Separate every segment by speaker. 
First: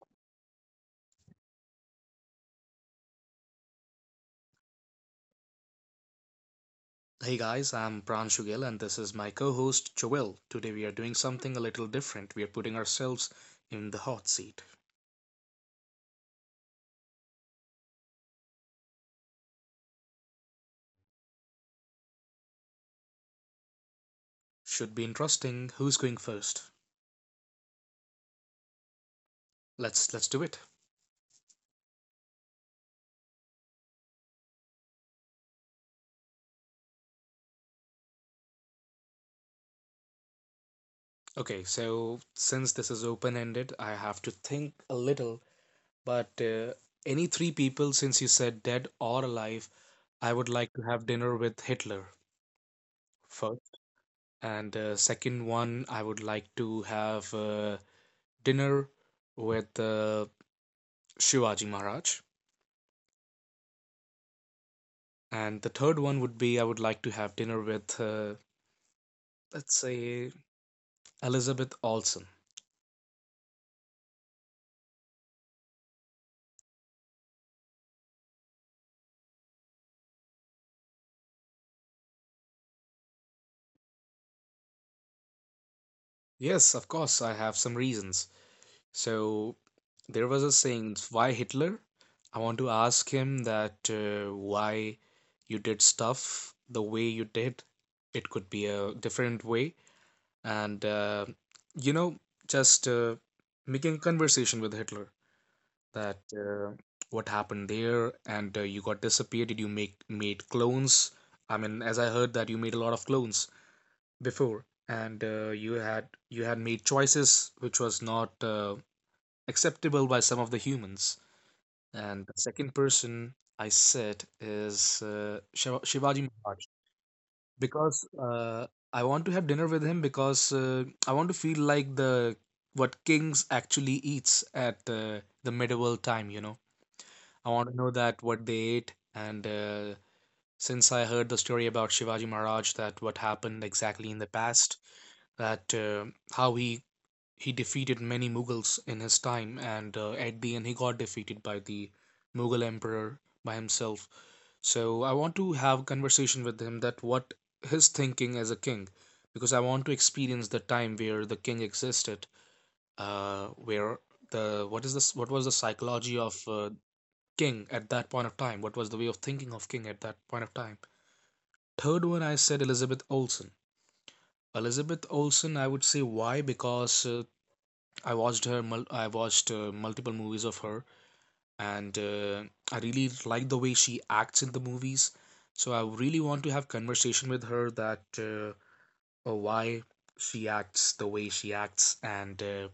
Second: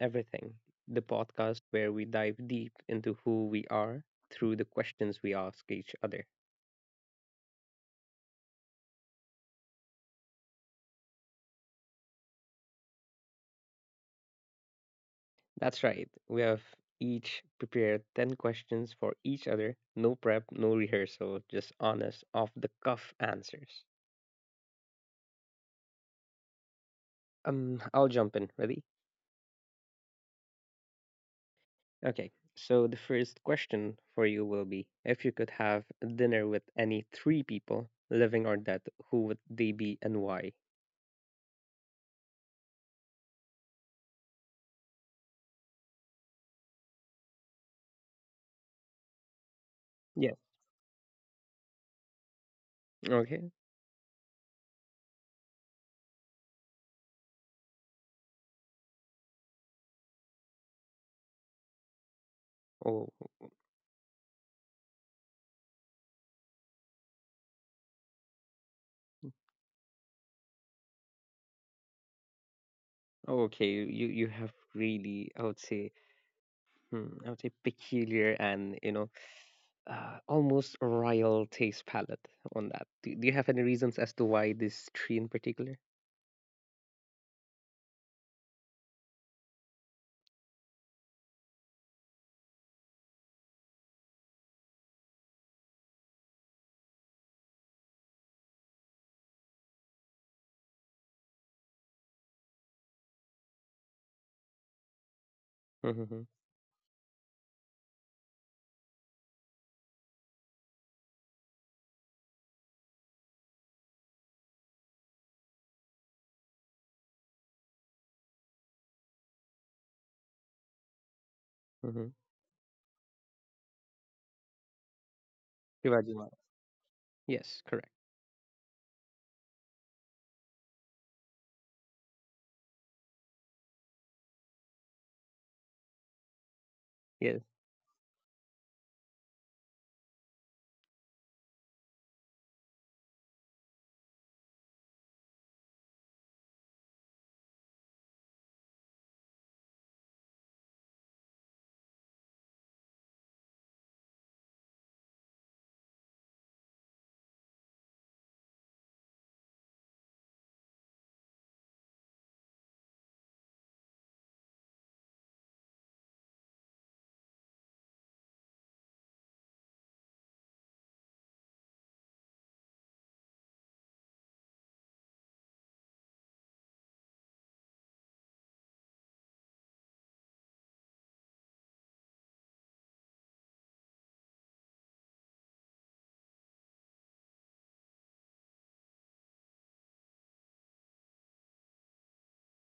Speaker 1: Everything, the podcast where we dive deep into who we are through the questions we ask each other.
Speaker 2: Hey guys, I'm Pranshul Gill and this is my co-host Joel. Today we are doing something a little different. We are putting ourselves in the hot seat.
Speaker 1: That's right, we have each prepared 10 questions for each other, no prep, no rehearsal, just honest, off the cuff answers.
Speaker 2: Should be interesting. Who's going first?
Speaker 1: I'll jump in, ready?
Speaker 2: Let's do it.
Speaker 1: Okay, so the first question for you will be if you could have dinner with any three people, living or dead, who would they be and why?
Speaker 2: Okay, so since this is open-ended, I have to think a little, but any three people since you said dead or alive,
Speaker 1: Yeah.
Speaker 2: I would like to have dinner with Hitler
Speaker 1: Okay.
Speaker 2: first. And second one, I would like to have dinner with Shivaji Maharaj.
Speaker 1: Oh,
Speaker 2: And the third one would be I would like to have dinner with, let's say, Elizabeth Olsen.
Speaker 1: oh, okay, you have really, I would say, I would say peculiar and almost royal taste palette on that. Do you have any reasons as to why this tree in particular?
Speaker 2: Yes, of course, I have some reasons. So there was a saying, why Hitler? I want to ask him that why you did stuff the way you did. It could be a different way. And, you know, just Making a conversation with Hitler, that
Speaker 1: Mm-hmm.
Speaker 2: what happened there, and you got disappeared. Did you make made clones? I mean, as I heard that you made a lot of clones before, and you had made choices which was not acceptable by some of the humans.
Speaker 1: Mm-hmm.
Speaker 2: And the second person I said is uh, Shiva-
Speaker 1: Shivaji
Speaker 2: shivaji
Speaker 1: Maharaj.
Speaker 2: Maharaj,
Speaker 1: Yes, correct.
Speaker 2: because I want to have dinner with him, because I want to feel like the what kings actually eats at the medieval time, you know.
Speaker 1: Yes,
Speaker 2: I want to know that what they ate, and since I heard the story about Shivaji Maharaj, that what happened exactly in the past, that how he defeated many Mughals in his time, and at the end he got defeated by the Mughal emperor by himself. So I want to have a conversation with him that what his thinking as a king, because I want to experience the time where the king existed, where the what is this what was the psychology of King at that point of time. What was the way of thinking of King at that point of time? Third one, I said Elizabeth Olsen. Elizabeth Olsen, I would say why, because I watched her. I watched multiple movies of her, and I really like the way she acts in the movies. So I really want to have conversation with her that why she acts the way she acts, and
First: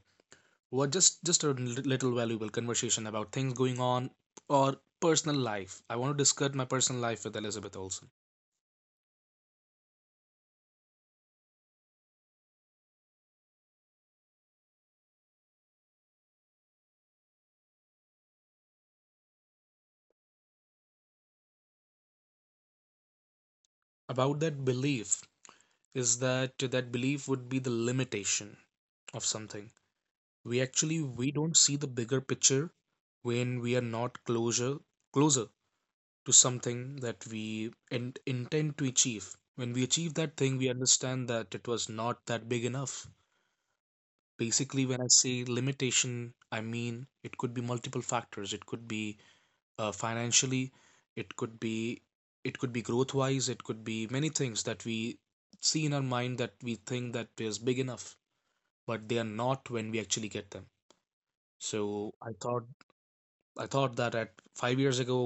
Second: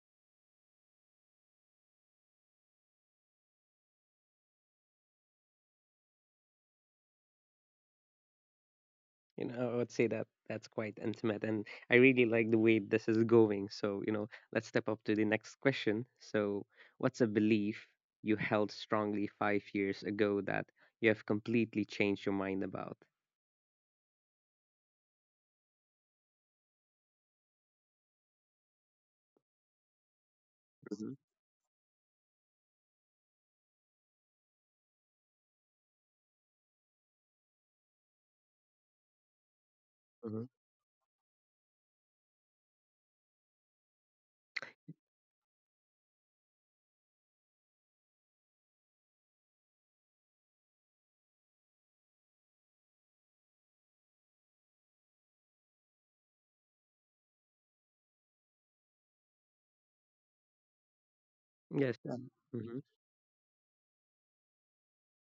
Speaker 2: what just a little valuable conversation about things going on or personal life. I want to discuss my personal life with Elizabeth Olsen.
Speaker 1: I would say that that's quite intimate, and I really like the way this is going. So let's step up to the next question. So, what's a belief you held strongly 5 years ago that you have completely changed your mind about?
Speaker 2: About that belief is that that belief would be the limitation of something. We actually
Speaker 1: Mm-hmm.
Speaker 2: we don't see the bigger picture when we are not closer to something that we intend to achieve. When we achieve that
Speaker 1: Mm-hmm.
Speaker 2: thing, we understand that it was not that big enough. Basically, when I say limitation, I mean it could be multiple factors. It could be financially, it could be it could be growth wise, it could be many things that we see in our mind that we think that is big enough, but they are not when we actually get them.
Speaker 1: Yes.
Speaker 2: So i thought I thought that at 5 years ago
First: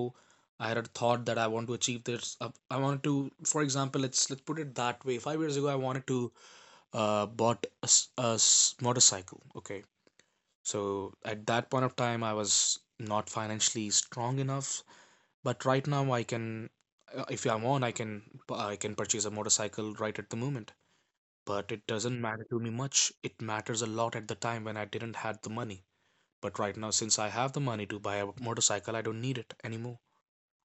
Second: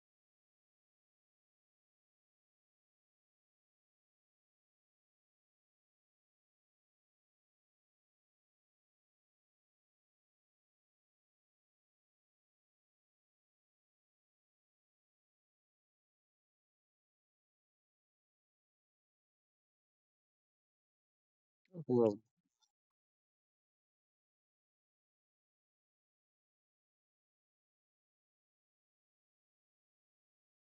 Speaker 2: I had a thought that I want to achieve this. I wanted to, for example, let's put it that way, 5 years ago I wanted to bought a motorcycle, okay. So at that point of time I was not financially strong enough. But right now, if I'm on, I can purchase a motorcycle right at the moment. But it
Speaker 1: World.
Speaker 2: doesn't matter to me much. It matters a lot at the time when I didn't had the money. But right now, since I have the money to buy a motorcycle, I don't need it anymore.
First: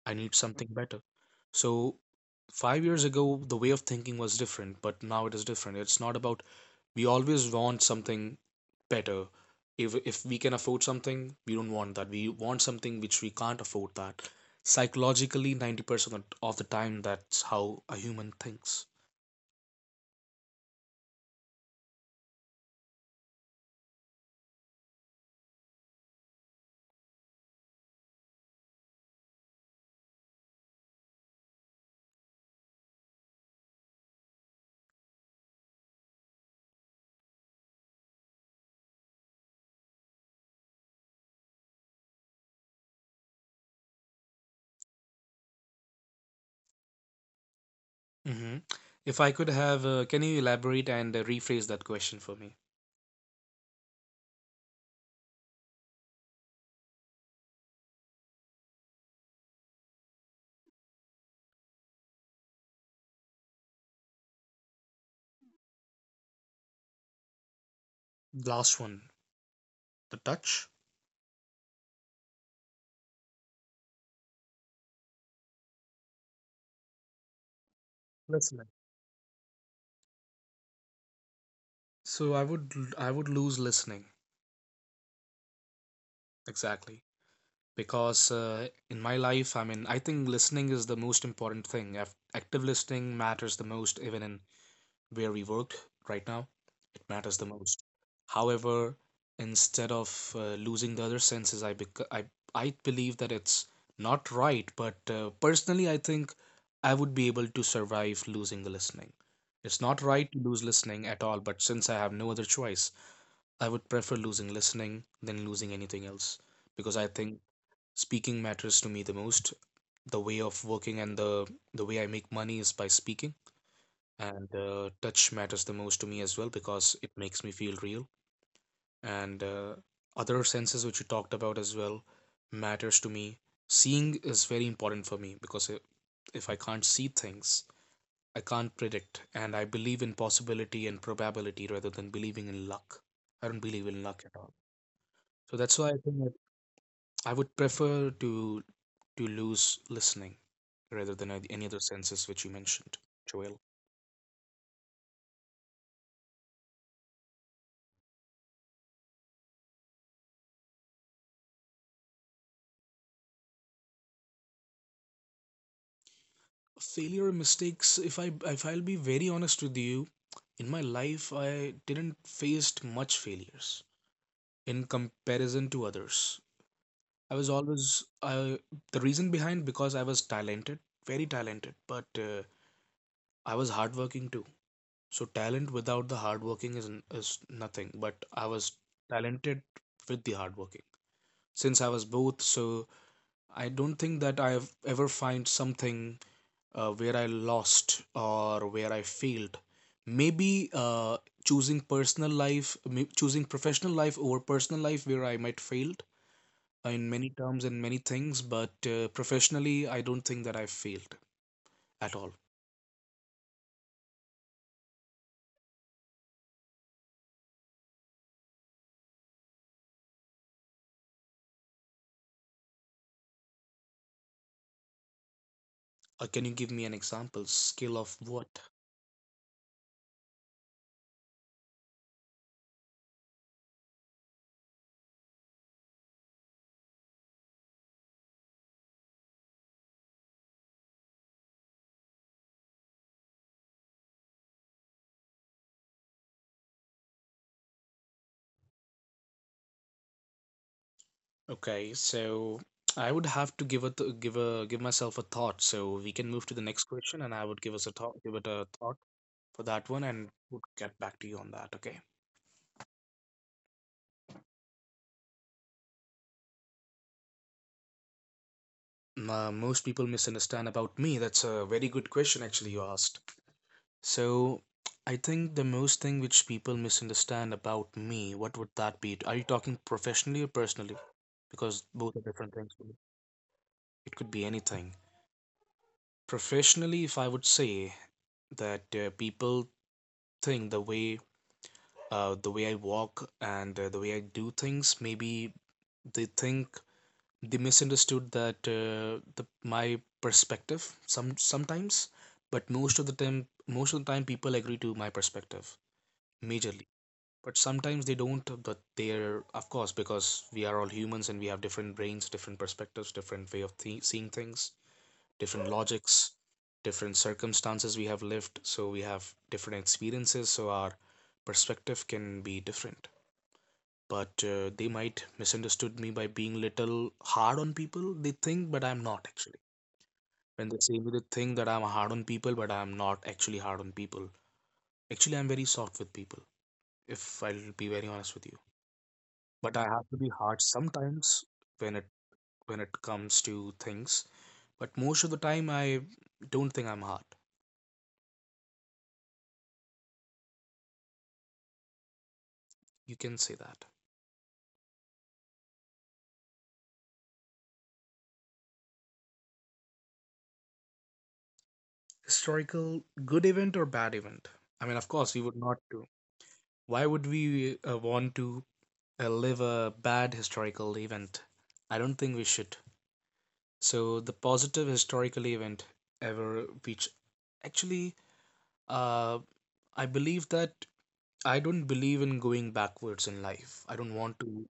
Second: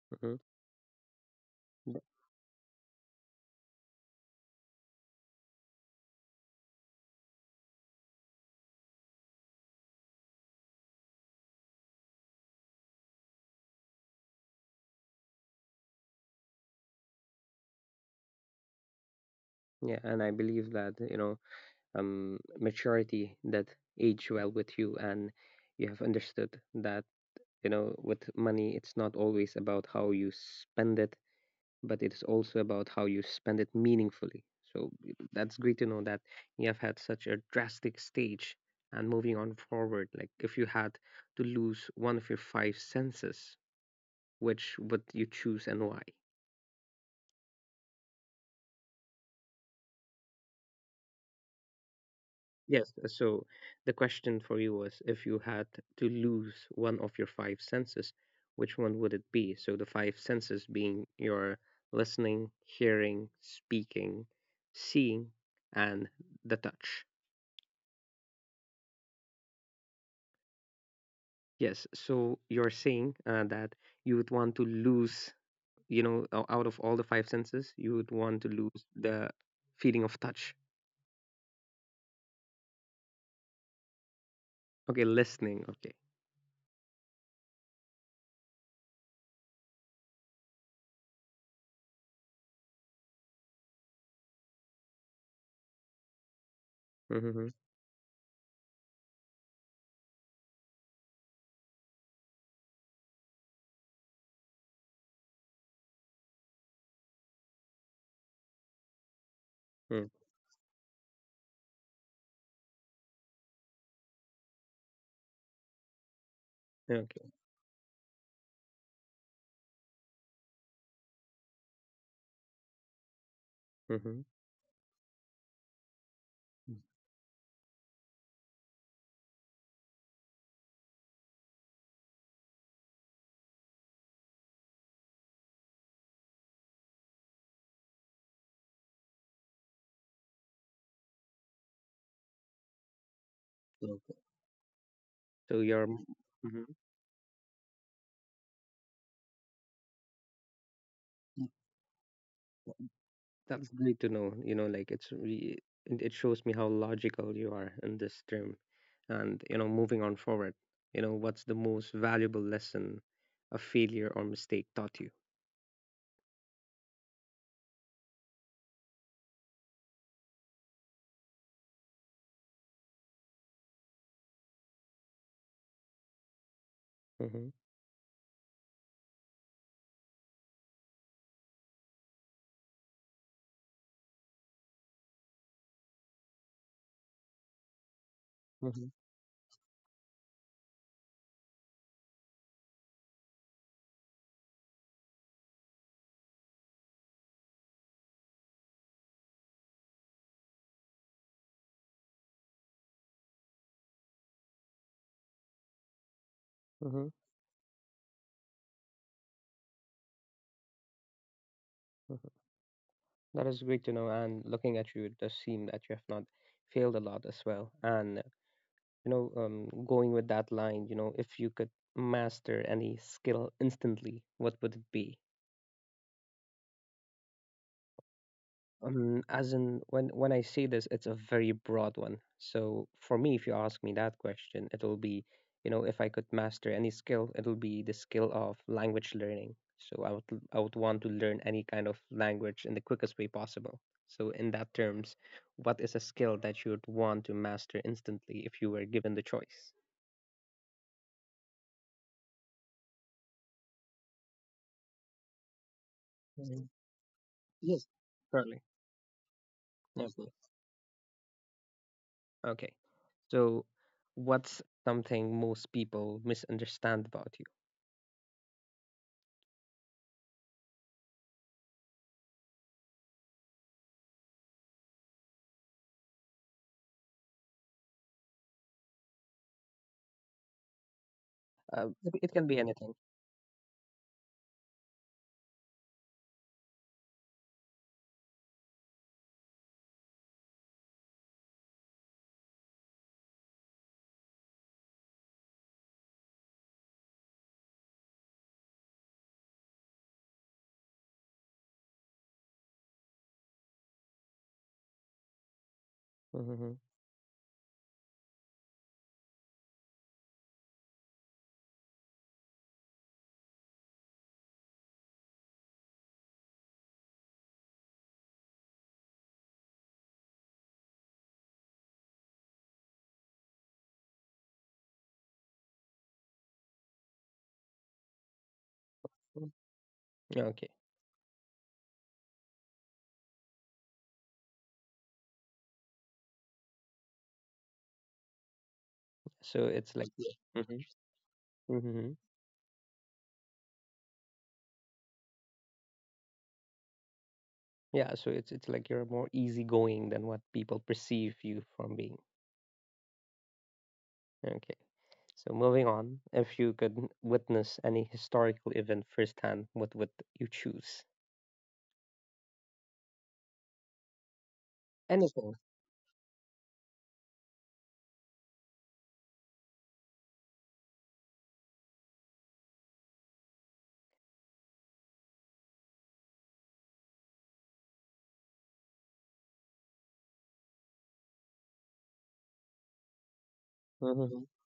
Speaker 2: I
Speaker 1: hmm
Speaker 2: need something better. So
Speaker 1: Yeah,
Speaker 2: 5 years ago, the way of thinking was different, but now it is different. It's not about we always want something better. If we can afford something, we don't want that. We want something which we can't afford. That psychologically 90% of the time that's how a human thinks.
Speaker 1: yeah, and I believe that maturity that age well with you, and you have understood that with money, it's not always about how you spend it, but it's also about how you spend it meaningfully. So that's great to know that you have had such a drastic stage, and moving on forward. Like if you had to lose one of your five senses, which would you choose and why?
Speaker 2: hmm if I could have can you elaborate and rephrase that question for me?
Speaker 1: Yes, so the question for you was if you had to lose one of your five senses, which one would it be? So the five senses being your listening, hearing, speaking, seeing, and the touch.
Speaker 2: Last one, the touch.
Speaker 1: Yes, so you're saying that you would want to lose, out of all the five senses, you would want to
Speaker 2: Listening.
Speaker 1: lose the feeling of touch.
Speaker 2: So I would lose listening.
Speaker 1: Okay, listening. Okay.
Speaker 2: Exactly. Because in my life, I mean, I think listening is the most important thing. Active listening matters the most, even in where we work right now, it matters the
Speaker 1: Mm-hmm.
Speaker 2: most. However, instead of losing the other senses, I, bec- I believe that it's not right. But personally, I think I would be able to survive losing the listening. It's not right to lose listening at all. But since I have no other choice, I would prefer losing listening than losing anything else, because I
Speaker 1: Okay.
Speaker 2: think speaking matters to me the most. The way of working and the way I make money is by speaking,
Speaker 1: Mm-hmm.
Speaker 2: and touch matters the most to me as well, because it makes me feel real, and other senses which you talked about as well matters to me. Seeing is very important for me, because if I can't see things, I can't predict, and I believe in possibility and probability rather than believing in luck. I don't believe in
Speaker 1: Okay.
Speaker 2: luck at all. So
Speaker 1: So
Speaker 2: that's
Speaker 1: you're.
Speaker 2: why I think that
Speaker 1: Mm-hmm.
Speaker 2: I would prefer to lose listening rather than any other senses which you mentioned, Joel.
Speaker 1: That's great to know. You know, like it's re- it shows me how logical you are in this term. And moving on forward, what's the most valuable lesson a failure or mistake taught you?
Speaker 2: Failure and mistakes, if I if I'll be very honest with you, in my life I didn't faced much failures in comparison to others. I was
Speaker 1: Mm-hmm.
Speaker 2: always I, The reason behind because I was talented, very talented, but I was hardworking too. So talent without the hardworking is nothing. But I was
Speaker 1: Mm-hmm.
Speaker 2: talented with the hardworking. Since I was both, so I don't think that I've ever find something where I lost or where I failed. Maybe choosing personal life, choosing professional life over personal life, where I might failed in
Speaker 1: Mm-hmm.
Speaker 2: many terms and many things, but professionally, I don't think that I failed at all.
Speaker 1: Hmm. That is great to know. And looking at you, it does seem that you have not failed a lot as well. And going with that line, if you could master any skill instantly, what would it be?
Speaker 2: Can you give me an example? Skill of what?
Speaker 1: As in, when I say this, it's a very broad one. So for me, if you ask me that question, it'll be, if I could master any skill, it'll be the skill of language learning. So I would want to learn any kind of language in the quickest way possible. So in that terms, what is a skill that you would want to master instantly if you were given the choice?
Speaker 2: Okay, so I would have to give give a give myself a thought. So we can move to the
Speaker 1: Mhm.
Speaker 2: next question, and I would give
Speaker 1: Yes,
Speaker 2: us a thought, give it
Speaker 1: surely.
Speaker 2: a thought for that
Speaker 1: Yeah,
Speaker 2: one, and
Speaker 1: definitely.
Speaker 2: would get back to you on that. Okay.
Speaker 1: Okay. So what's something most people misunderstand about you?
Speaker 2: Uh, most people misunderstand about me? That's a very good question, actually, you asked. So, I think the most thing which people misunderstand about me, what would that be? Are you talking professionally or personally? Because
Speaker 1: Uh, it
Speaker 2: both are
Speaker 1: it can
Speaker 2: different
Speaker 1: be
Speaker 2: things for
Speaker 1: anything.
Speaker 2: me. It could be anything. Professionally, if I would say that people think the way I walk and the way I do things, maybe they think they misunderstood that the my perspective sometimes. But most of the time, most of the time people agree to my perspective
Speaker 1: Mhm,
Speaker 2: majorly, but sometimes they don't, but they're, of course, because we are all humans and we have different brains, different perspectives, different way of seeing things, different logics, different circumstances we have lived, so we have different experiences, so our perspective can be different. But they might misunderstood me by being little hard on people, they think, but I'm not
Speaker 1: mhm.
Speaker 2: actually. When
Speaker 1: Okay.
Speaker 2: they say me, they think that I'm hard on people, but I'm not actually hard on people. Actually, I'm very soft with people, if I'll be very honest with you.
Speaker 1: So
Speaker 2: But I
Speaker 1: it's
Speaker 2: have
Speaker 1: like.
Speaker 2: to be hard
Speaker 1: Mhm,
Speaker 2: sometimes when it
Speaker 1: mhm.
Speaker 2: when it comes to things. But most of the time I don't think I'm hard.
Speaker 1: Yeah, so it's like you're more easygoing than what people perceive you from being.
Speaker 2: You can say that.
Speaker 1: Okay. So moving on, if you could witness any historical event firsthand, what would you choose?
Speaker 2: Historical good event or bad event? I mean, of course we
Speaker 1: Anything.
Speaker 2: would not do, why would we want to live a bad historical event. I don't think we should. So the positive historical event ever, which actually, uh, I believe that I don't believe in going backwards in life. I don't want
Speaker 1: Mm-hmm.
Speaker 2: to.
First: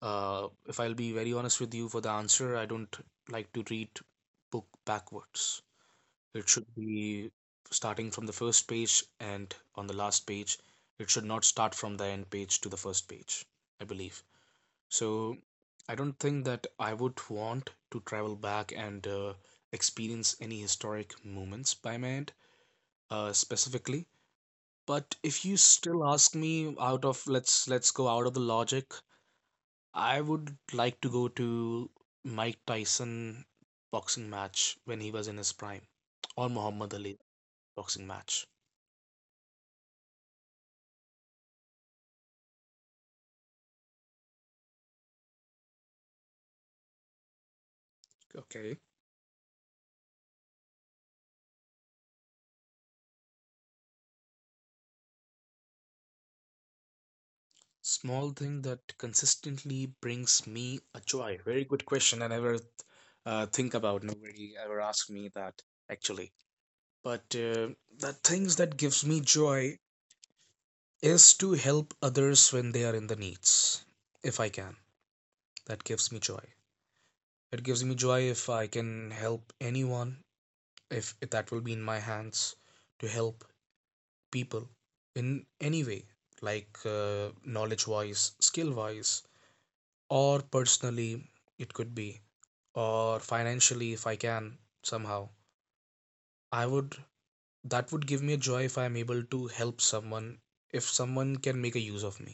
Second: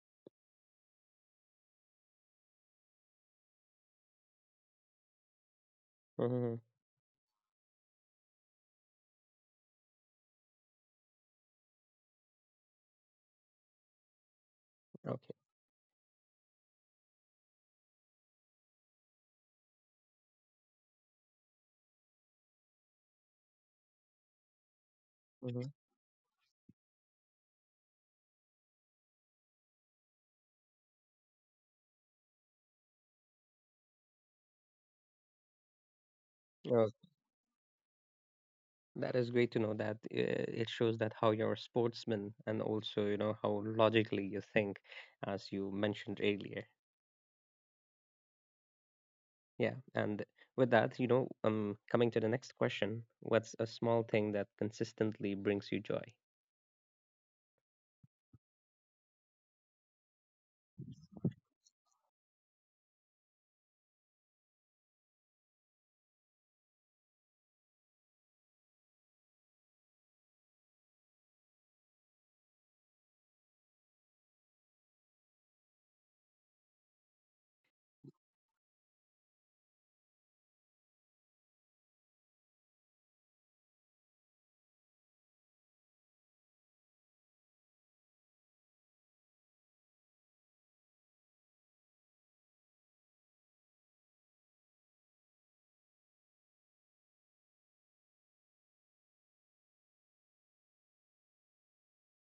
Speaker 2: If I'll be very honest with you for the answer, I don't like to read book backwards. It
Speaker 1: Mm-hmm.
Speaker 2: should be starting from the first page and on the last page. It should not start from the end page to the first page, I believe.
Speaker 1: Okay.
Speaker 2: So I don't think that I would want to travel back and experience any historic moments by my end, specifically. But if you
Speaker 1: Mm-hmm.
Speaker 2: still ask me, out of, let's go out of the logic, I would like to go to Mike Tyson boxing match when he was in his prime, or Muhammad
Speaker 1: Oh,
Speaker 2: Ali boxing match.
Speaker 1: that is great to know that it shows that how you're a sportsman and also, how logically you think, as you mentioned earlier.
Speaker 2: Okay.
Speaker 1: Yeah, and with that, coming to the next question, what's a small thing that consistently brings you joy?
Speaker 2: Small thing that consistently brings me a joy. Very good question. I never think about. Nobody ever asked me that actually. But the things that gives me joy is to help others when they are in the needs. If I can, that gives me joy. It gives me joy if I can help anyone. If that will be in my hands to help people in any way, like knowledge wise, skill wise, or personally it could be, or financially if I can somehow I would, that would give me a joy if I'm able to help someone, if someone can make a use of me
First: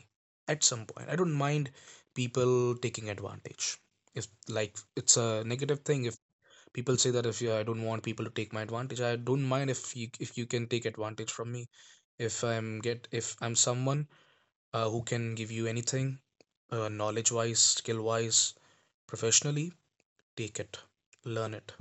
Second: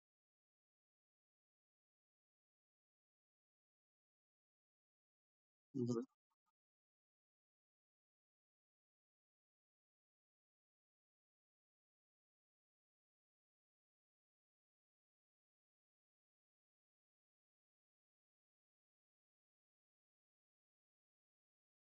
Speaker 2: at some point. I don't mind people taking advantage. If like, it's a negative thing
Speaker 1: You
Speaker 2: if people say that if you, I don't want people to take my advantage. I don't mind if you, if you can take advantage from me. If I'm someone who can give you anything, knowledge wise, skill wise, professionally. Take it, learn it.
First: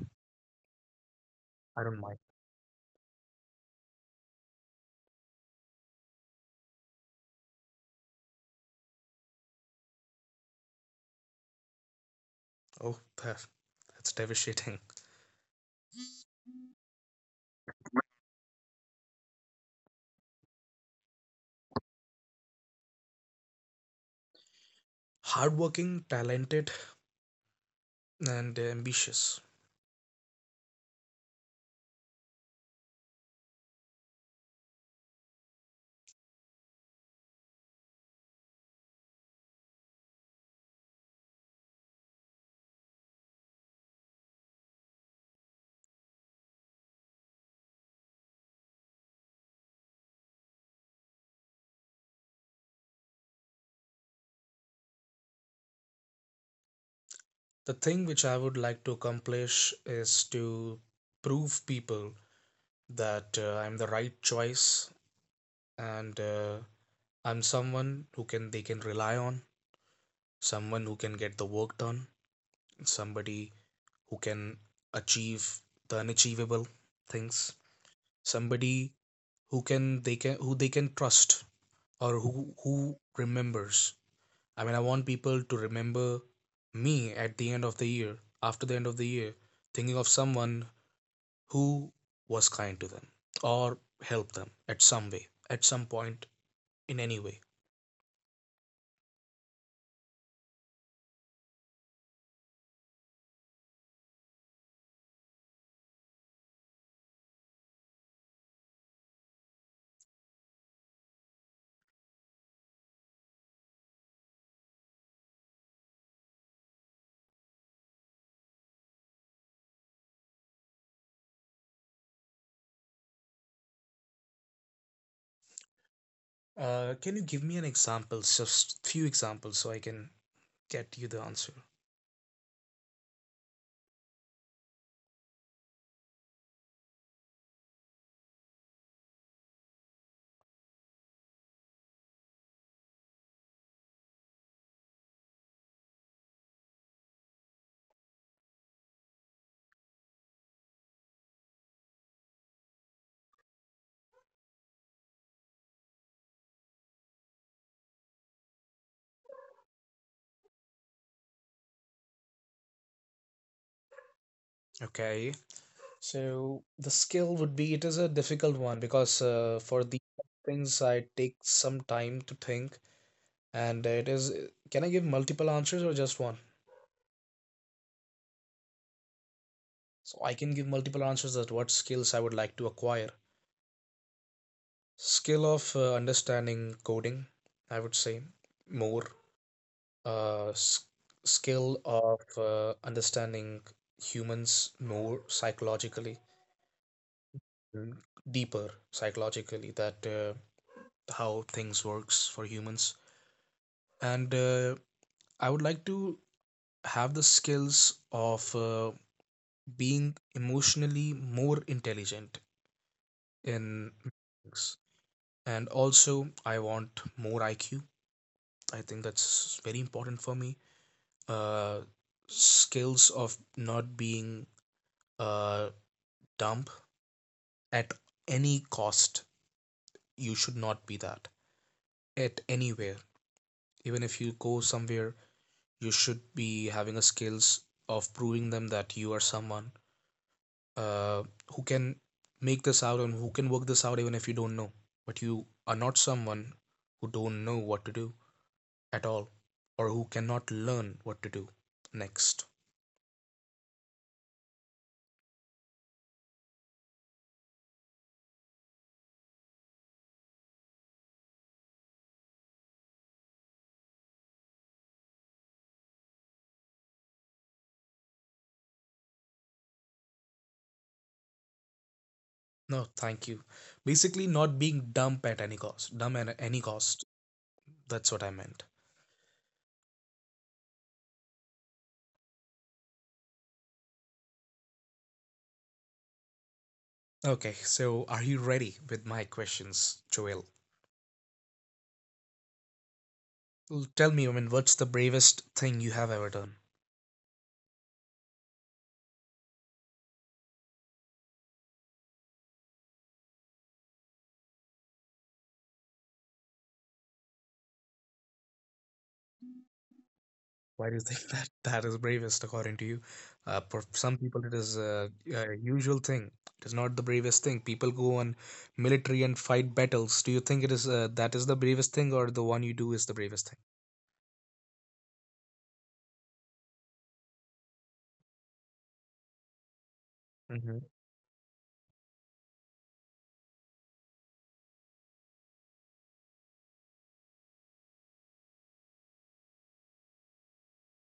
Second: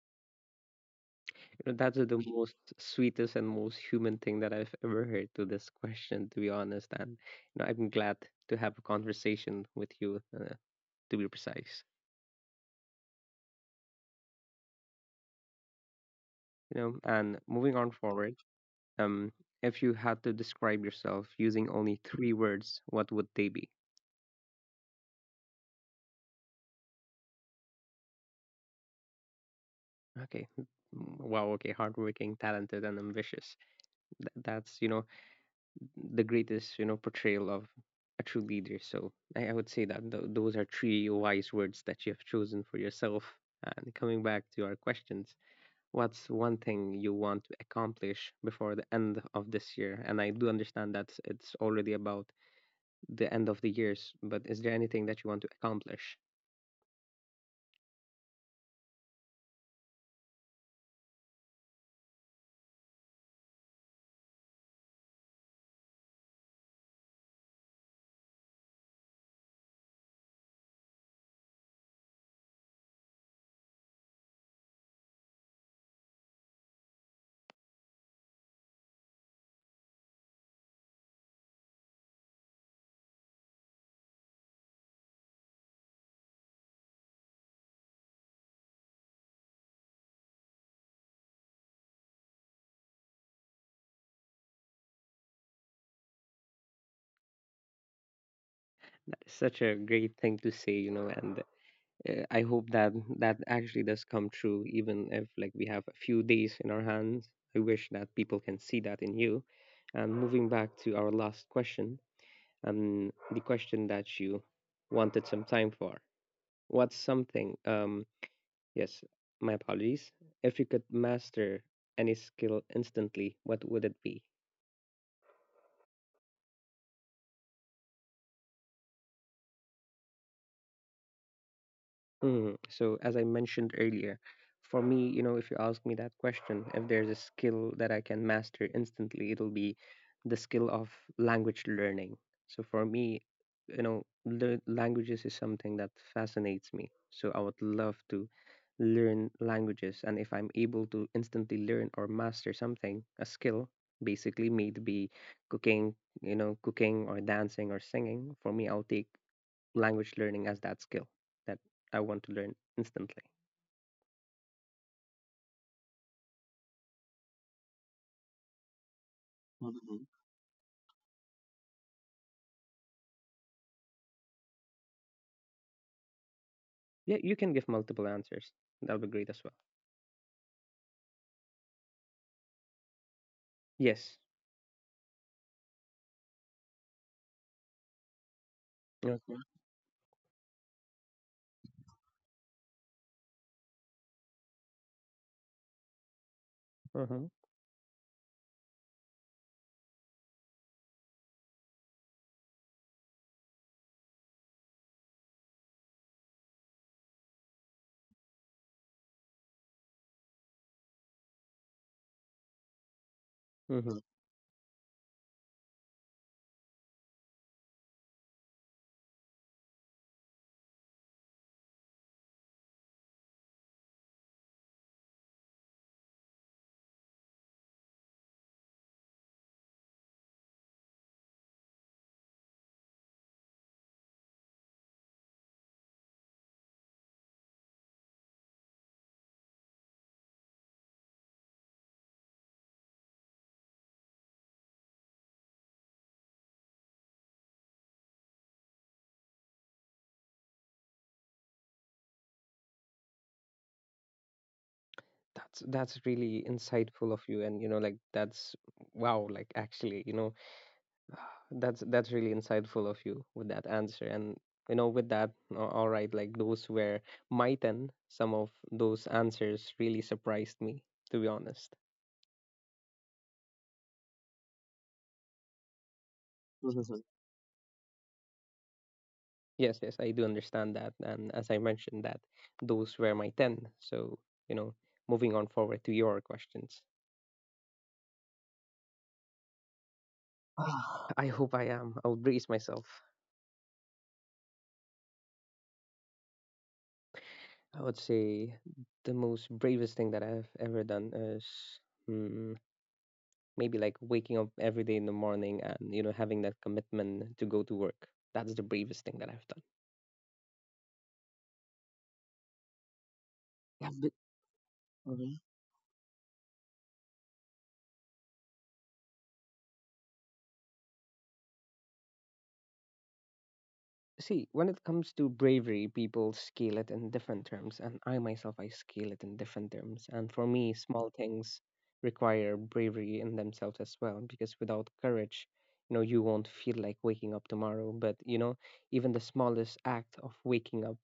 Speaker 2: I
Speaker 1: That's
Speaker 2: don't mind.
Speaker 1: the most sweetest and most human thing that I've ever heard to this question, to be honest. And I'm glad to have a conversation with you, to be precise.
Speaker 2: Oh, that, that's devastating.
Speaker 1: And moving on forward, um, if you had to describe yourself using only three words, what would they be?
Speaker 2: Hardworking, talented, and ambitious.
Speaker 1: Okay, wow. Okay, hardworking, talented, and ambitious. That's, the greatest, portrayal of a true leader, so I would say that those are three wise words that you have chosen for yourself. And coming back to our questions, what's one thing you want to accomplish before the end of this year? And I do understand that it's already about the end of the years, but is there anything that you want to accomplish?
Speaker 2: The thing which I would like to accomplish is to prove people that I'm the right choice, and I'm someone who can, they can rely on, someone who can get the work done, somebody who can achieve the unachievable things, somebody who can they can, who they can trust, or who remembers. I mean, I want people to remember me at the end of the year, after the end of the year, thinking of someone who was kind to them or helped them at some way, at some point, in any way.
Speaker 1: That is such a great thing to say, and I hope that that actually does come true, even if like we have a few days in our hands. I wish that people can see that in you. And moving back to our last question, the question that you wanted some time for. What's something? Yes, my apologies. If you could master any skill instantly, what would it be?
Speaker 2: Can you give me an example, just few examples, so I can get you the answer?
Speaker 1: Mhm. So, as I mentioned earlier, for me, if you ask me that question, if there's a skill that I can master instantly, it'll be the skill of language learning. So, for me, lear languages is something that fascinates me. So, I would love to learn languages. And if I'm able to instantly learn or master something, a skill, basically, maybe cooking, cooking or dancing or singing, for me, I'll take language learning as that skill that I want to learn instantly?
Speaker 2: Okay, so the skill would be, it is a difficult one, because for these
Speaker 1: Mhm.
Speaker 2: things I take some time to think. And it is, can I give multiple answers or just one?
Speaker 1: Yeah, you can give multiple answers. That'll be great as well.
Speaker 2: So I can give multiple answers, that what skills I would like to acquire.
Speaker 1: Yes.
Speaker 2: Skill of understanding coding, I would say more.
Speaker 1: Okay. Okay.
Speaker 2: uh, Skill of understanding humans more psychologically,
Speaker 1: Mm-hmm.
Speaker 2: mm, deeper psychologically, that how things works for humans. And I would like to have the skills of being emotionally more intelligent, in
Speaker 1: Mm-hmm.
Speaker 2: mathematics. And also, I want more IQ. I think that's very important for me. Uh, skills of not being uh, dumb at any cost. You should not be that at anywhere. Even if you go somewhere, you should be having a skills of proving them that you are someone uh, who can make this out and who can work this out even if you don't know. But you are not someone who don't know what to do at all, or who cannot learn what to do next.
Speaker 1: That's really insightful of you, and like that's wow. Like actually, that's really insightful of you with that answer, and with that, all right. Like those were my 10. Some of those answers really surprised me, to be honest.
Speaker 2: No, thank you. Basically, not being dumb at any cost, dumb at any cost, that's what I meant.
Speaker 1: Yes, yes, I do understand that. And as I mentioned that those were my 10. So, you know, moving on forward to your questions.
Speaker 2: Okay, so are you ready with my questions, Joel?
Speaker 1: I hope I am. I would brace myself.
Speaker 2: Tell me, I mean, what's the bravest thing you have ever done?
Speaker 1: I would say the most bravest thing that I've ever done is mm, maybe like waking up every day in the morning and, having that commitment to go to work. That's the bravest thing that I've done.
Speaker 2: Why do you think that that is bravest according to you? For
Speaker 1: Yeah. That's
Speaker 2: some people it is a usual thing. It is not the bravest thing. People go on military and fight battles. Do you think it is, that is the bravest thing, or the one you do is the bravest
Speaker 1: See, when it comes to bravery, people scale it in different terms, and I myself, I scale it in different terms. And for me,
Speaker 2: thing?
Speaker 1: small things require bravery in themselves as well, because without courage, you won't feel like waking up tomorrow. But, even the smallest act of waking up,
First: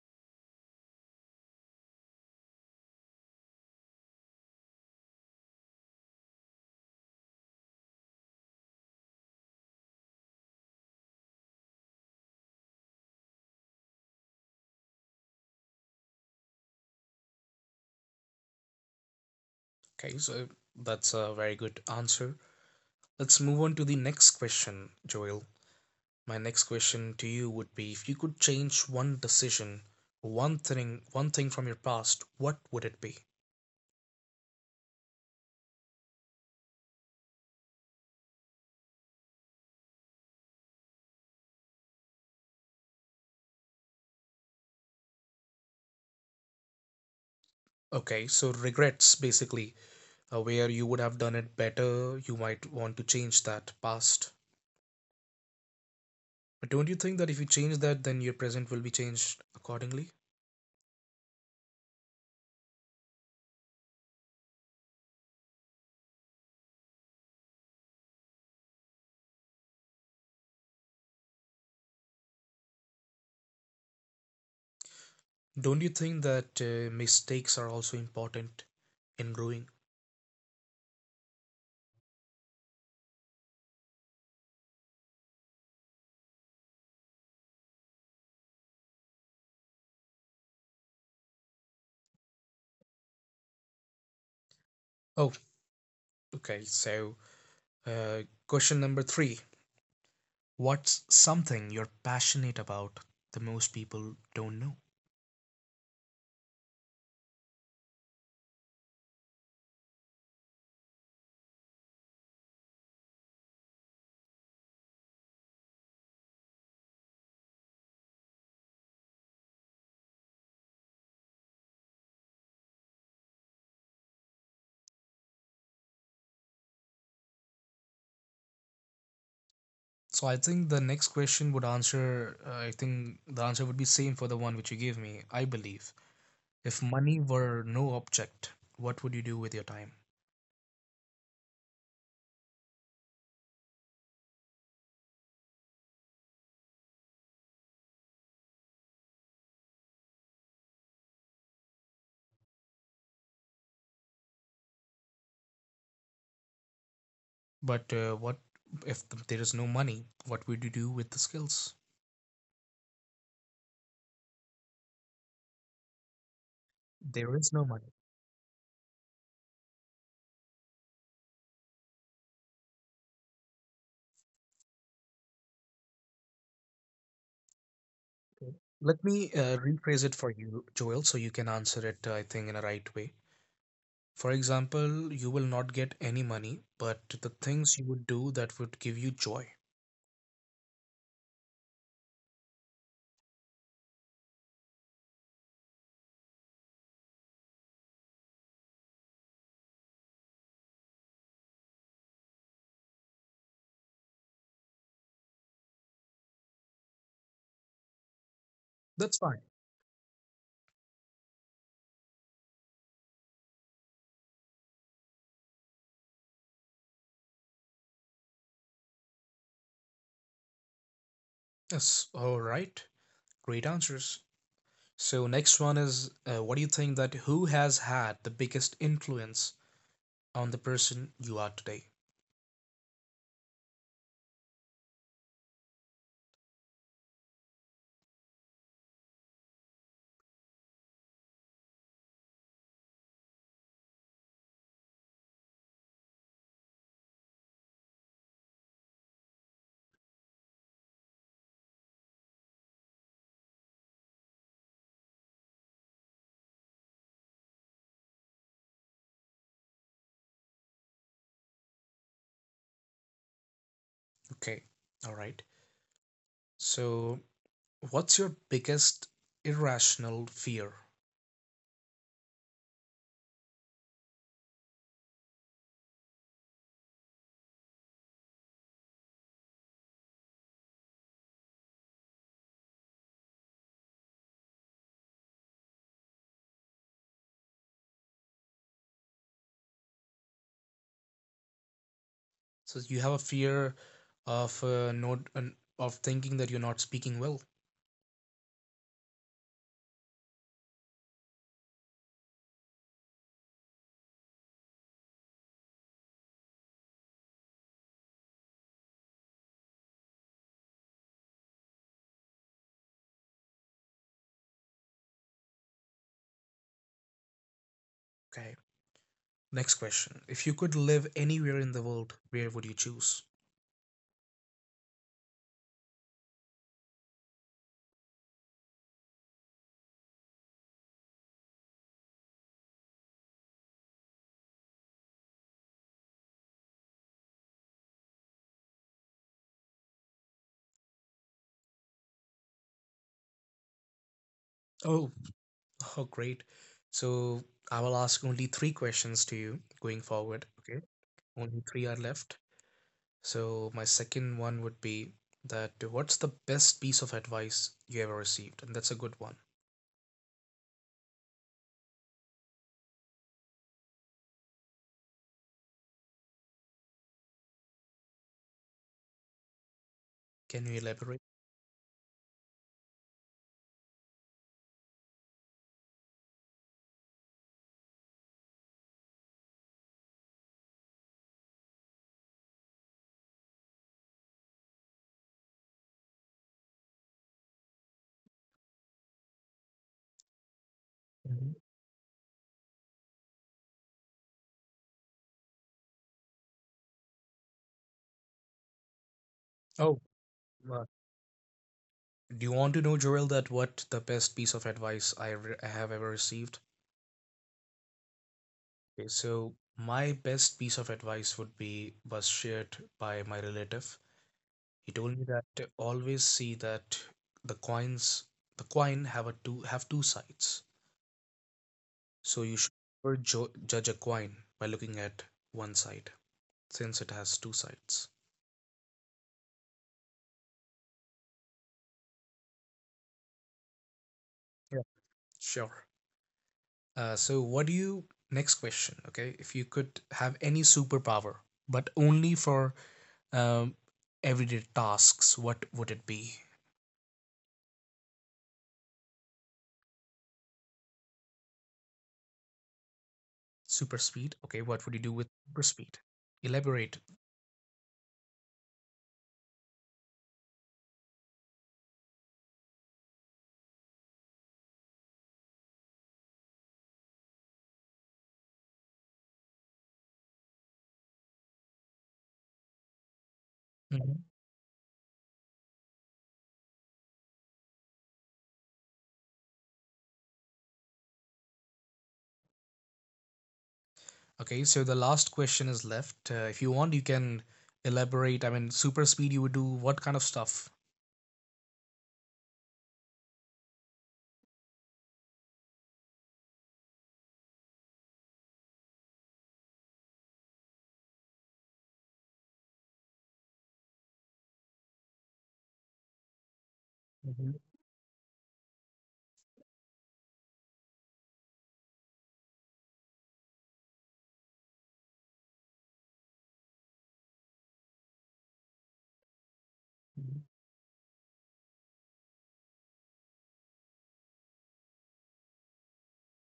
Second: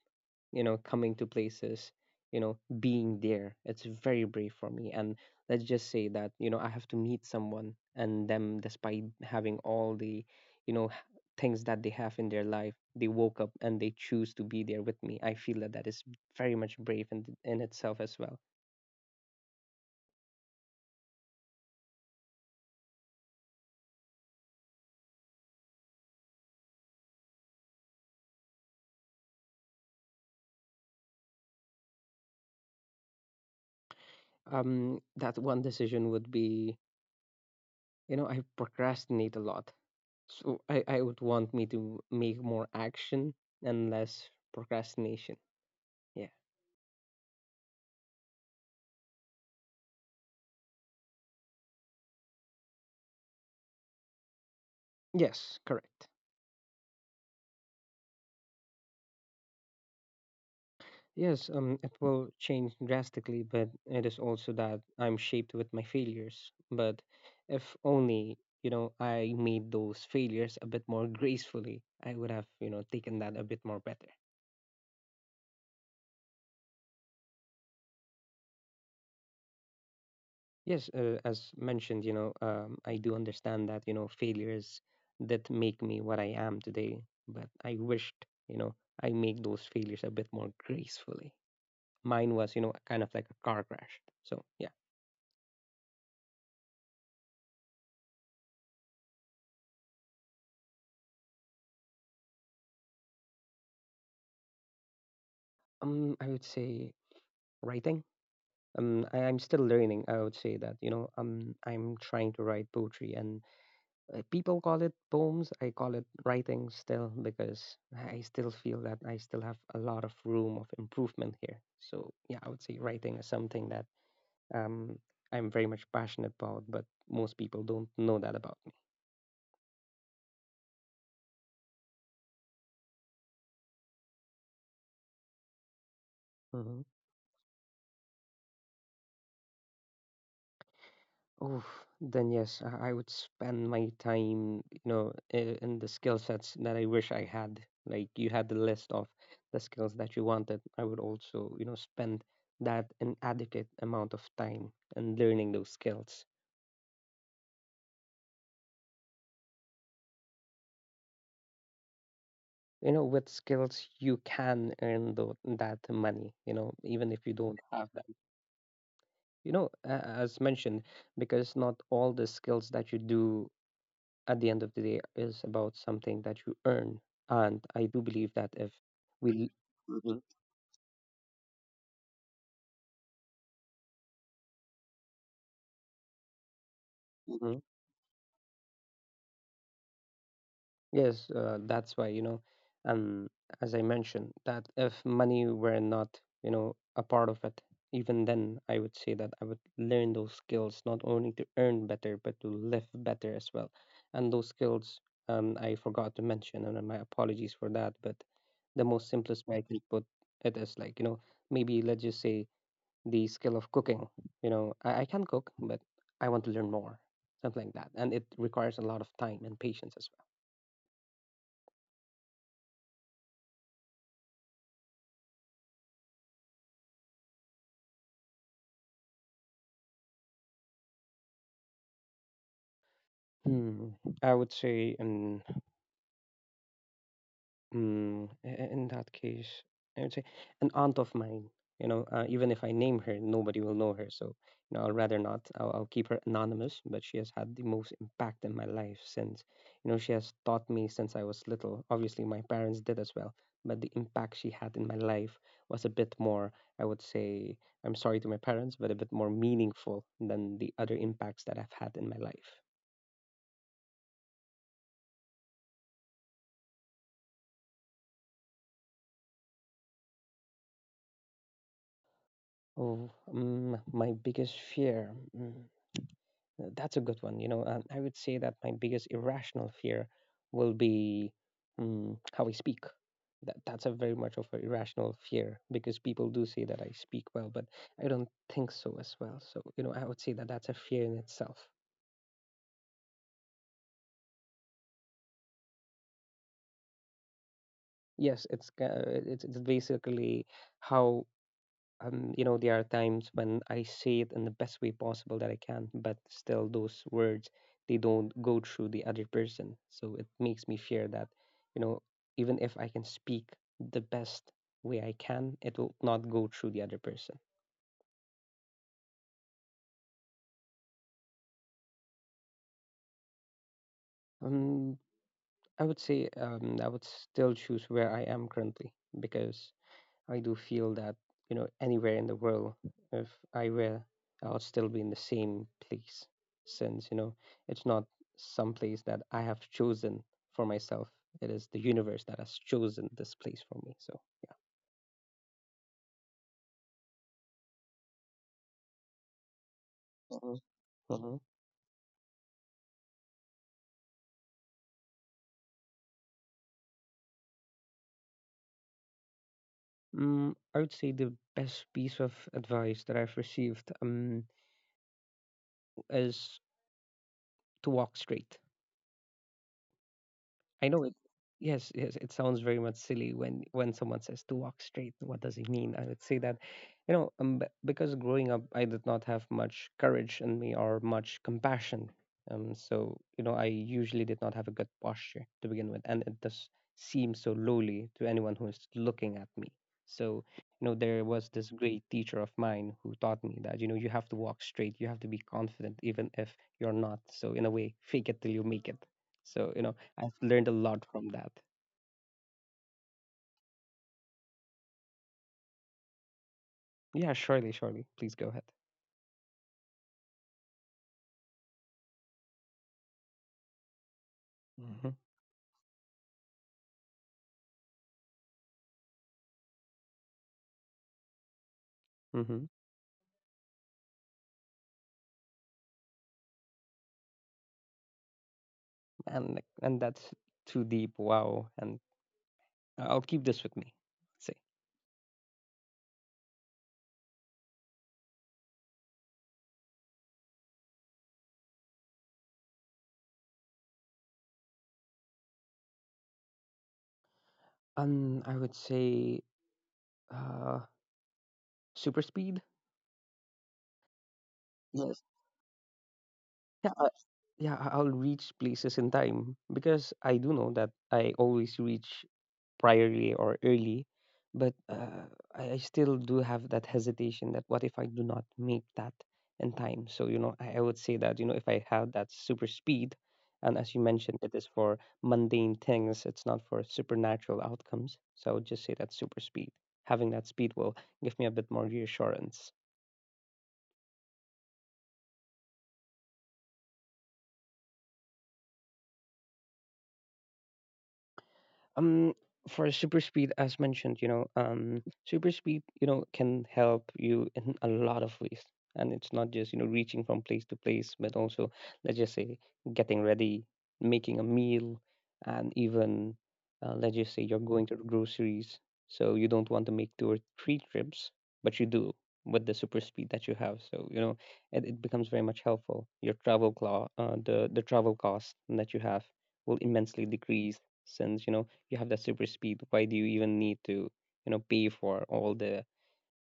Speaker 1: coming to places, being there, it's very brave for me. And let's just say that I have to meet someone, and them despite having all the things that they have in their life, they woke up and they choose to be there with me. I feel that that is very much brave in itself as well.
Speaker 2: Okay, so that's a very good answer. Let's move on to the next question, Joel. My next question to you would be, if you could change one decision, one thing from your past, what would it be?
Speaker 1: That one decision would be, I procrastinate a lot. So I would want me to make more action and less procrastination. Yeah.
Speaker 2: Okay, so regrets basically, where you would have done it better, you might want to change that past.
Speaker 1: Yes, correct.
Speaker 2: But don't you think that if you change that, then your present will be changed accordingly?
Speaker 1: Yes, it will change drastically, but it is also that I'm shaped with my failures. But if only, I made those failures a bit more gracefully, I would have, taken that a bit more better.
Speaker 2: Don't you think that mistakes are also important in growing?
Speaker 1: Yes, as mentioned, I do understand that, failures that make me what I am today, but I wished, I make those failures a bit more gracefully. Mine was, kind of like a car crash. So, yeah.
Speaker 2: Oh, okay, so question number three. What's something you're passionate about that most people don't know?
Speaker 1: I would say writing. I'm still learning. I would say that I'm trying to write poetry, and people call it poems. I call it writing still because I still feel that I still have a lot of room of improvement here. So yeah, I would say writing is something that um, I'm very much passionate about, but most people don't know that about
Speaker 2: So I think the next question would answer, I think the answer would be same for the one which you gave me. I believe if
Speaker 1: me.
Speaker 2: money were no object, what would you do with your time?
Speaker 1: Oh, then yes, I would spend my time, in the skill sets that I wish I had. Like you had the list of the skills that you wanted. I would also, spend that an adequate amount of time in learning those skills.
Speaker 2: But what if there is no money? What would you do with the skills?
Speaker 1: With skills you can earn that money, even if you
Speaker 2: There
Speaker 1: don't,
Speaker 2: is no money.
Speaker 1: as mentioned, because not all the skills that you do at the end of the day is about something that you earn. And I do believe that
Speaker 2: Okay.
Speaker 1: if
Speaker 2: Let me
Speaker 1: we.
Speaker 2: rephrase it for you, Joel, so you can answer it, I think, in a right way. For example, you will not get any money, but the
Speaker 1: Mhm.
Speaker 2: things you would do that would give you joy.
Speaker 1: Yes, that's why, and as I mentioned, that if money were not, a part of it, even then, I would say that I would learn those skills not only to earn better, but to live better as well. And those skills, I forgot to mention, and my apologies for that, but the most
Speaker 2: That's
Speaker 1: simplest
Speaker 2: fine.
Speaker 1: way I can put it is maybe let's just say the skill of cooking. You know, I can cook, but I want to learn more, something like that. And it requires a lot of time and patience as well.
Speaker 2: Yes, all right. Great answers. So, next one is, what do you think that who has had the biggest influence on the person you are today?
Speaker 1: Hmm, I would say an in that case, I would say an aunt of mine. Even if I name her, nobody will know her. So, I'll rather not. I'll keep her anonymous. But she has had the most impact in my life since, she has taught me since I was little. Obviously, my parents did as well. But the impact she had in my life was a bit more, I would say, I'm sorry to my parents, but a bit more meaningful than the other impacts that I've had in my life.
Speaker 2: Okay, all right. So, what's your biggest irrational fear?
Speaker 1: Oh, mm, my biggest fear. Mm, that's a good one. I would say that my biggest irrational fear will be how I speak. That's a very much of an irrational fear because people do say that I speak well, but I don't think so as well. So, you know, I would say that that's a fear in itself.
Speaker 2: So, you have a fear of not, of thinking that you're not speaking well.
Speaker 1: Yes, it's basically how you know, there are times when I say it in the best way possible that I can, but still those words they don't go through the other person. So it makes me fear that, you know, even if I can speak the best way I can, it will not go through the other person.
Speaker 2: Okay. Next question. If you could live anywhere in the world, where would you choose?
Speaker 1: Um, I would say I would still choose where I am currently because I do feel that, you know, anywhere in the world, if I were, I will still be in the same place since, you know, it's not some place that I have chosen for myself. It is the universe that has chosen this place for me. So,
Speaker 2: Oh, oh, great. So I will ask only three questions to you going forward.
Speaker 1: mhm,
Speaker 2: Okay.
Speaker 1: mhm,
Speaker 2: Only three are left. So my second one would be that what's the best piece of advice you ever received? And that's a good one.
Speaker 1: I would say the best piece of advice that I've received is to walk straight.
Speaker 2: Can you
Speaker 1: I know it.
Speaker 2: elaborate?
Speaker 1: Yes, yes, it sounds very much silly when someone says to walk straight. What does he mean? I would say that, because growing up, I did not have much courage in me or much compassion. So, you know, I usually did not have a good posture to begin with, and it does seem so lowly to anyone who is looking at me. So, you know, there was
Speaker 2: Mhm.
Speaker 1: this great teacher of mine who taught me that, you know, you have to walk straight, you have to be confident even if you're not. So in a way, fake it till you make it. So, you know,
Speaker 2: Oh,
Speaker 1: I've learned a
Speaker 2: uh,
Speaker 1: lot from that.
Speaker 2: do you want to know, Joel, that what the best piece of advice I have ever received?
Speaker 1: Yeah, surely, surely. Please go ahead.
Speaker 2: Okay, so my best piece of advice would be, was shared by my relative. He
Speaker 1: Hmm,
Speaker 2: told me that to always see that the coins, the coin have two sides. So you
Speaker 1: hmm.
Speaker 2: should never judge a coin by looking at one side, since it has two sides.
Speaker 1: And and that's too deep. Wow. And I'll keep this with me. Say,
Speaker 2: Yeah, sure. So what do you? Next question. Okay, if you could have any superpower, but only for um, everyday tasks, what would it be?
Speaker 1: I would say, uh, super speed.
Speaker 2: Super speed. Okay, what would you do
Speaker 1: Yes.
Speaker 2: with super speed?
Speaker 1: Yeah,
Speaker 2: Elaborate.
Speaker 1: uh, yeah, I'll reach places in time because I do know that I always reach priorly or early, but I still do have that hesitation that what if I do not make that in time? So, you know, I would say that, you know, if I have that super speed, and as you mentioned, it is for mundane things, it's not for supernatural outcomes. So I would just say that super speed. Having that speed will give me a bit more reassurance.
Speaker 2: Okay, so the last question is left. If you want, you can elaborate. I mean, super speed, you would do what kind of stuff?
Speaker 1: um for super speed as mentioned, you know, super speed, you know, can help you in a lot of ways, and it's not just, you know, reaching from place to place but also, let's just say, getting ready, making a meal, and even, let's just say
Speaker 2: Mhm.
Speaker 1: you're going to the groceries, so you don't want to make two or three trips, but you do with the super speed that you have. So you know, it becomes very much helpful. Your the travel cost that you have will immensely decrease, since, you know, you have that super speed. Why do you even need to, you know, pay for all the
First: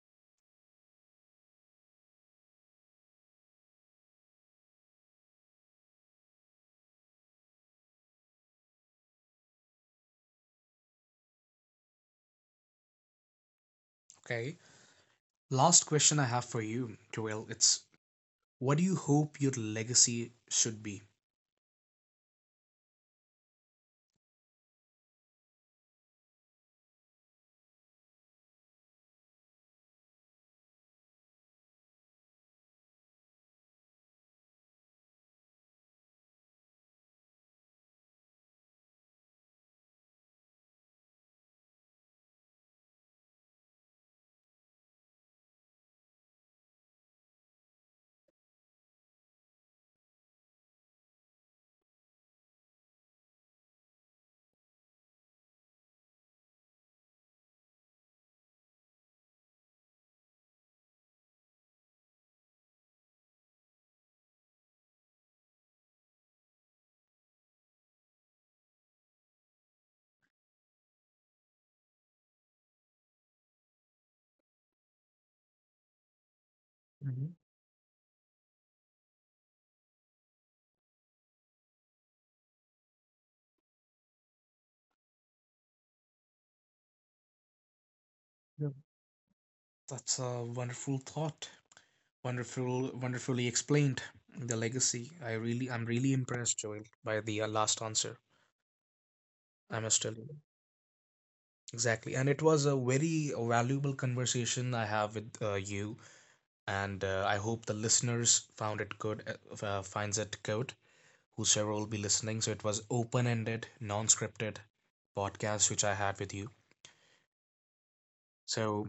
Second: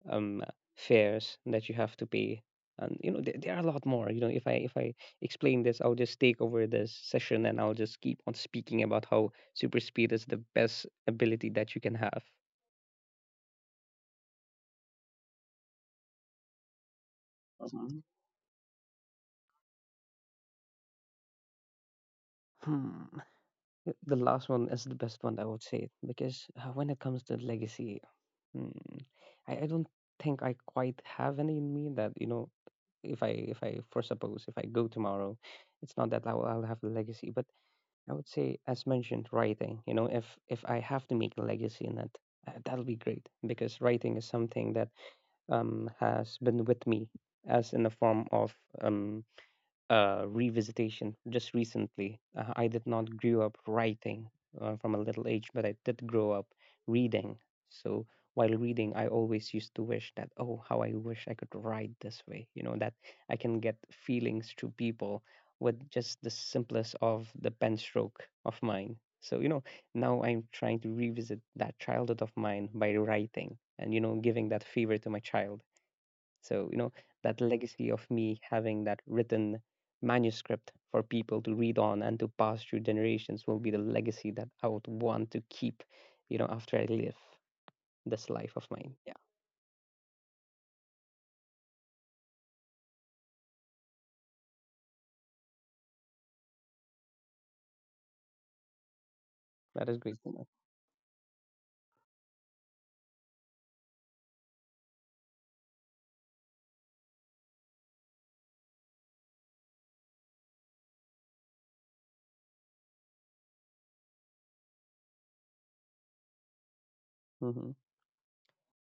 Speaker 1: um fares that you have to pay? And you know, there are a lot more. You know, if I explain this, I'll just take over this session, and I'll just keep on speaking about how super speed is the best ability that you can have.
Speaker 2: Okay. Last question I have for you, Joel. It's,
Speaker 1: Mhm.
Speaker 2: what do you hope your legacy should be?
Speaker 1: Hmm. The last one is the best one, I would say, because when it comes to legacy, hmm, I don't think I quite have any in me that, you know, if I, for suppose, if I go tomorrow, it's not that I'll have a legacy, but I would say, as mentioned, writing. You know, if I have to make a legacy in it, that'll be great because writing is something that has been with me as in the form of um revisitation just recently. I did not grow up writing from a little age, but I did grow up reading. So while reading, I always used to wish that, oh, how I wish I could write this way, you know, that I can get feelings to people with just the simplest of the pen stroke of mine. So, you know, now I'm trying to revisit that childhood of mine by writing and, you know, giving that favor to my child. So, you know,
Speaker 2: Mhm.
Speaker 1: that legacy of me having that written manuscript for people to read on and to pass through generations will be the legacy that I would want to keep, you know, after I live this life of
Speaker 2: Yeah.
Speaker 1: mine. Yeah,
Speaker 2: That's a wonderful thought. Wonderful, wonderfully explained. The legacy. I'm really impressed, Joel, by the last answer. I
Speaker 1: that is
Speaker 2: must tell
Speaker 1: great to
Speaker 2: you.
Speaker 1: know.
Speaker 2: Exactly. And it was a very valuable conversation I have with you. And I hope the listeners found it good. Finds it good. Whosoever will be listening, so it was open-ended, non-scripted podcast which I had with you.
Speaker 1: Mhm.
Speaker 2: So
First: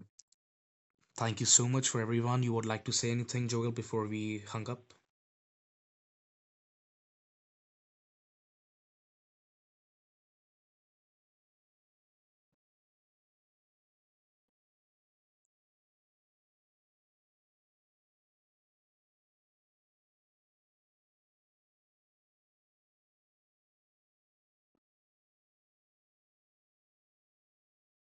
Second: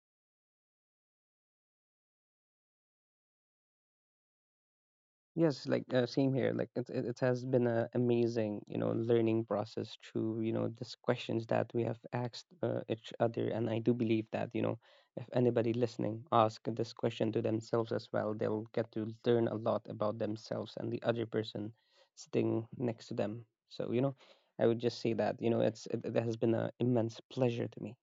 Speaker 2: thank you so much for everyone. You would like to say anything, Joel, before we hung up?
Speaker 1: Yes, same here. It, it has been a amazing, you know, learning process through, you know, these questions that we have asked each other. And I do believe that, you know, if anybody listening ask this question to themselves as well, they'll get to learn a lot about themselves and the other person sitting next to them. So, you know, I would just say that, you know, it, it has been an immense pleasure to me.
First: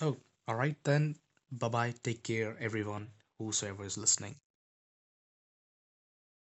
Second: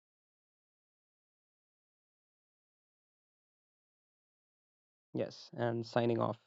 Speaker 2: Oh, all right then. Bye bye. Take care, everyone. Whosoever is listening.
Speaker 1: Yes, and signing off.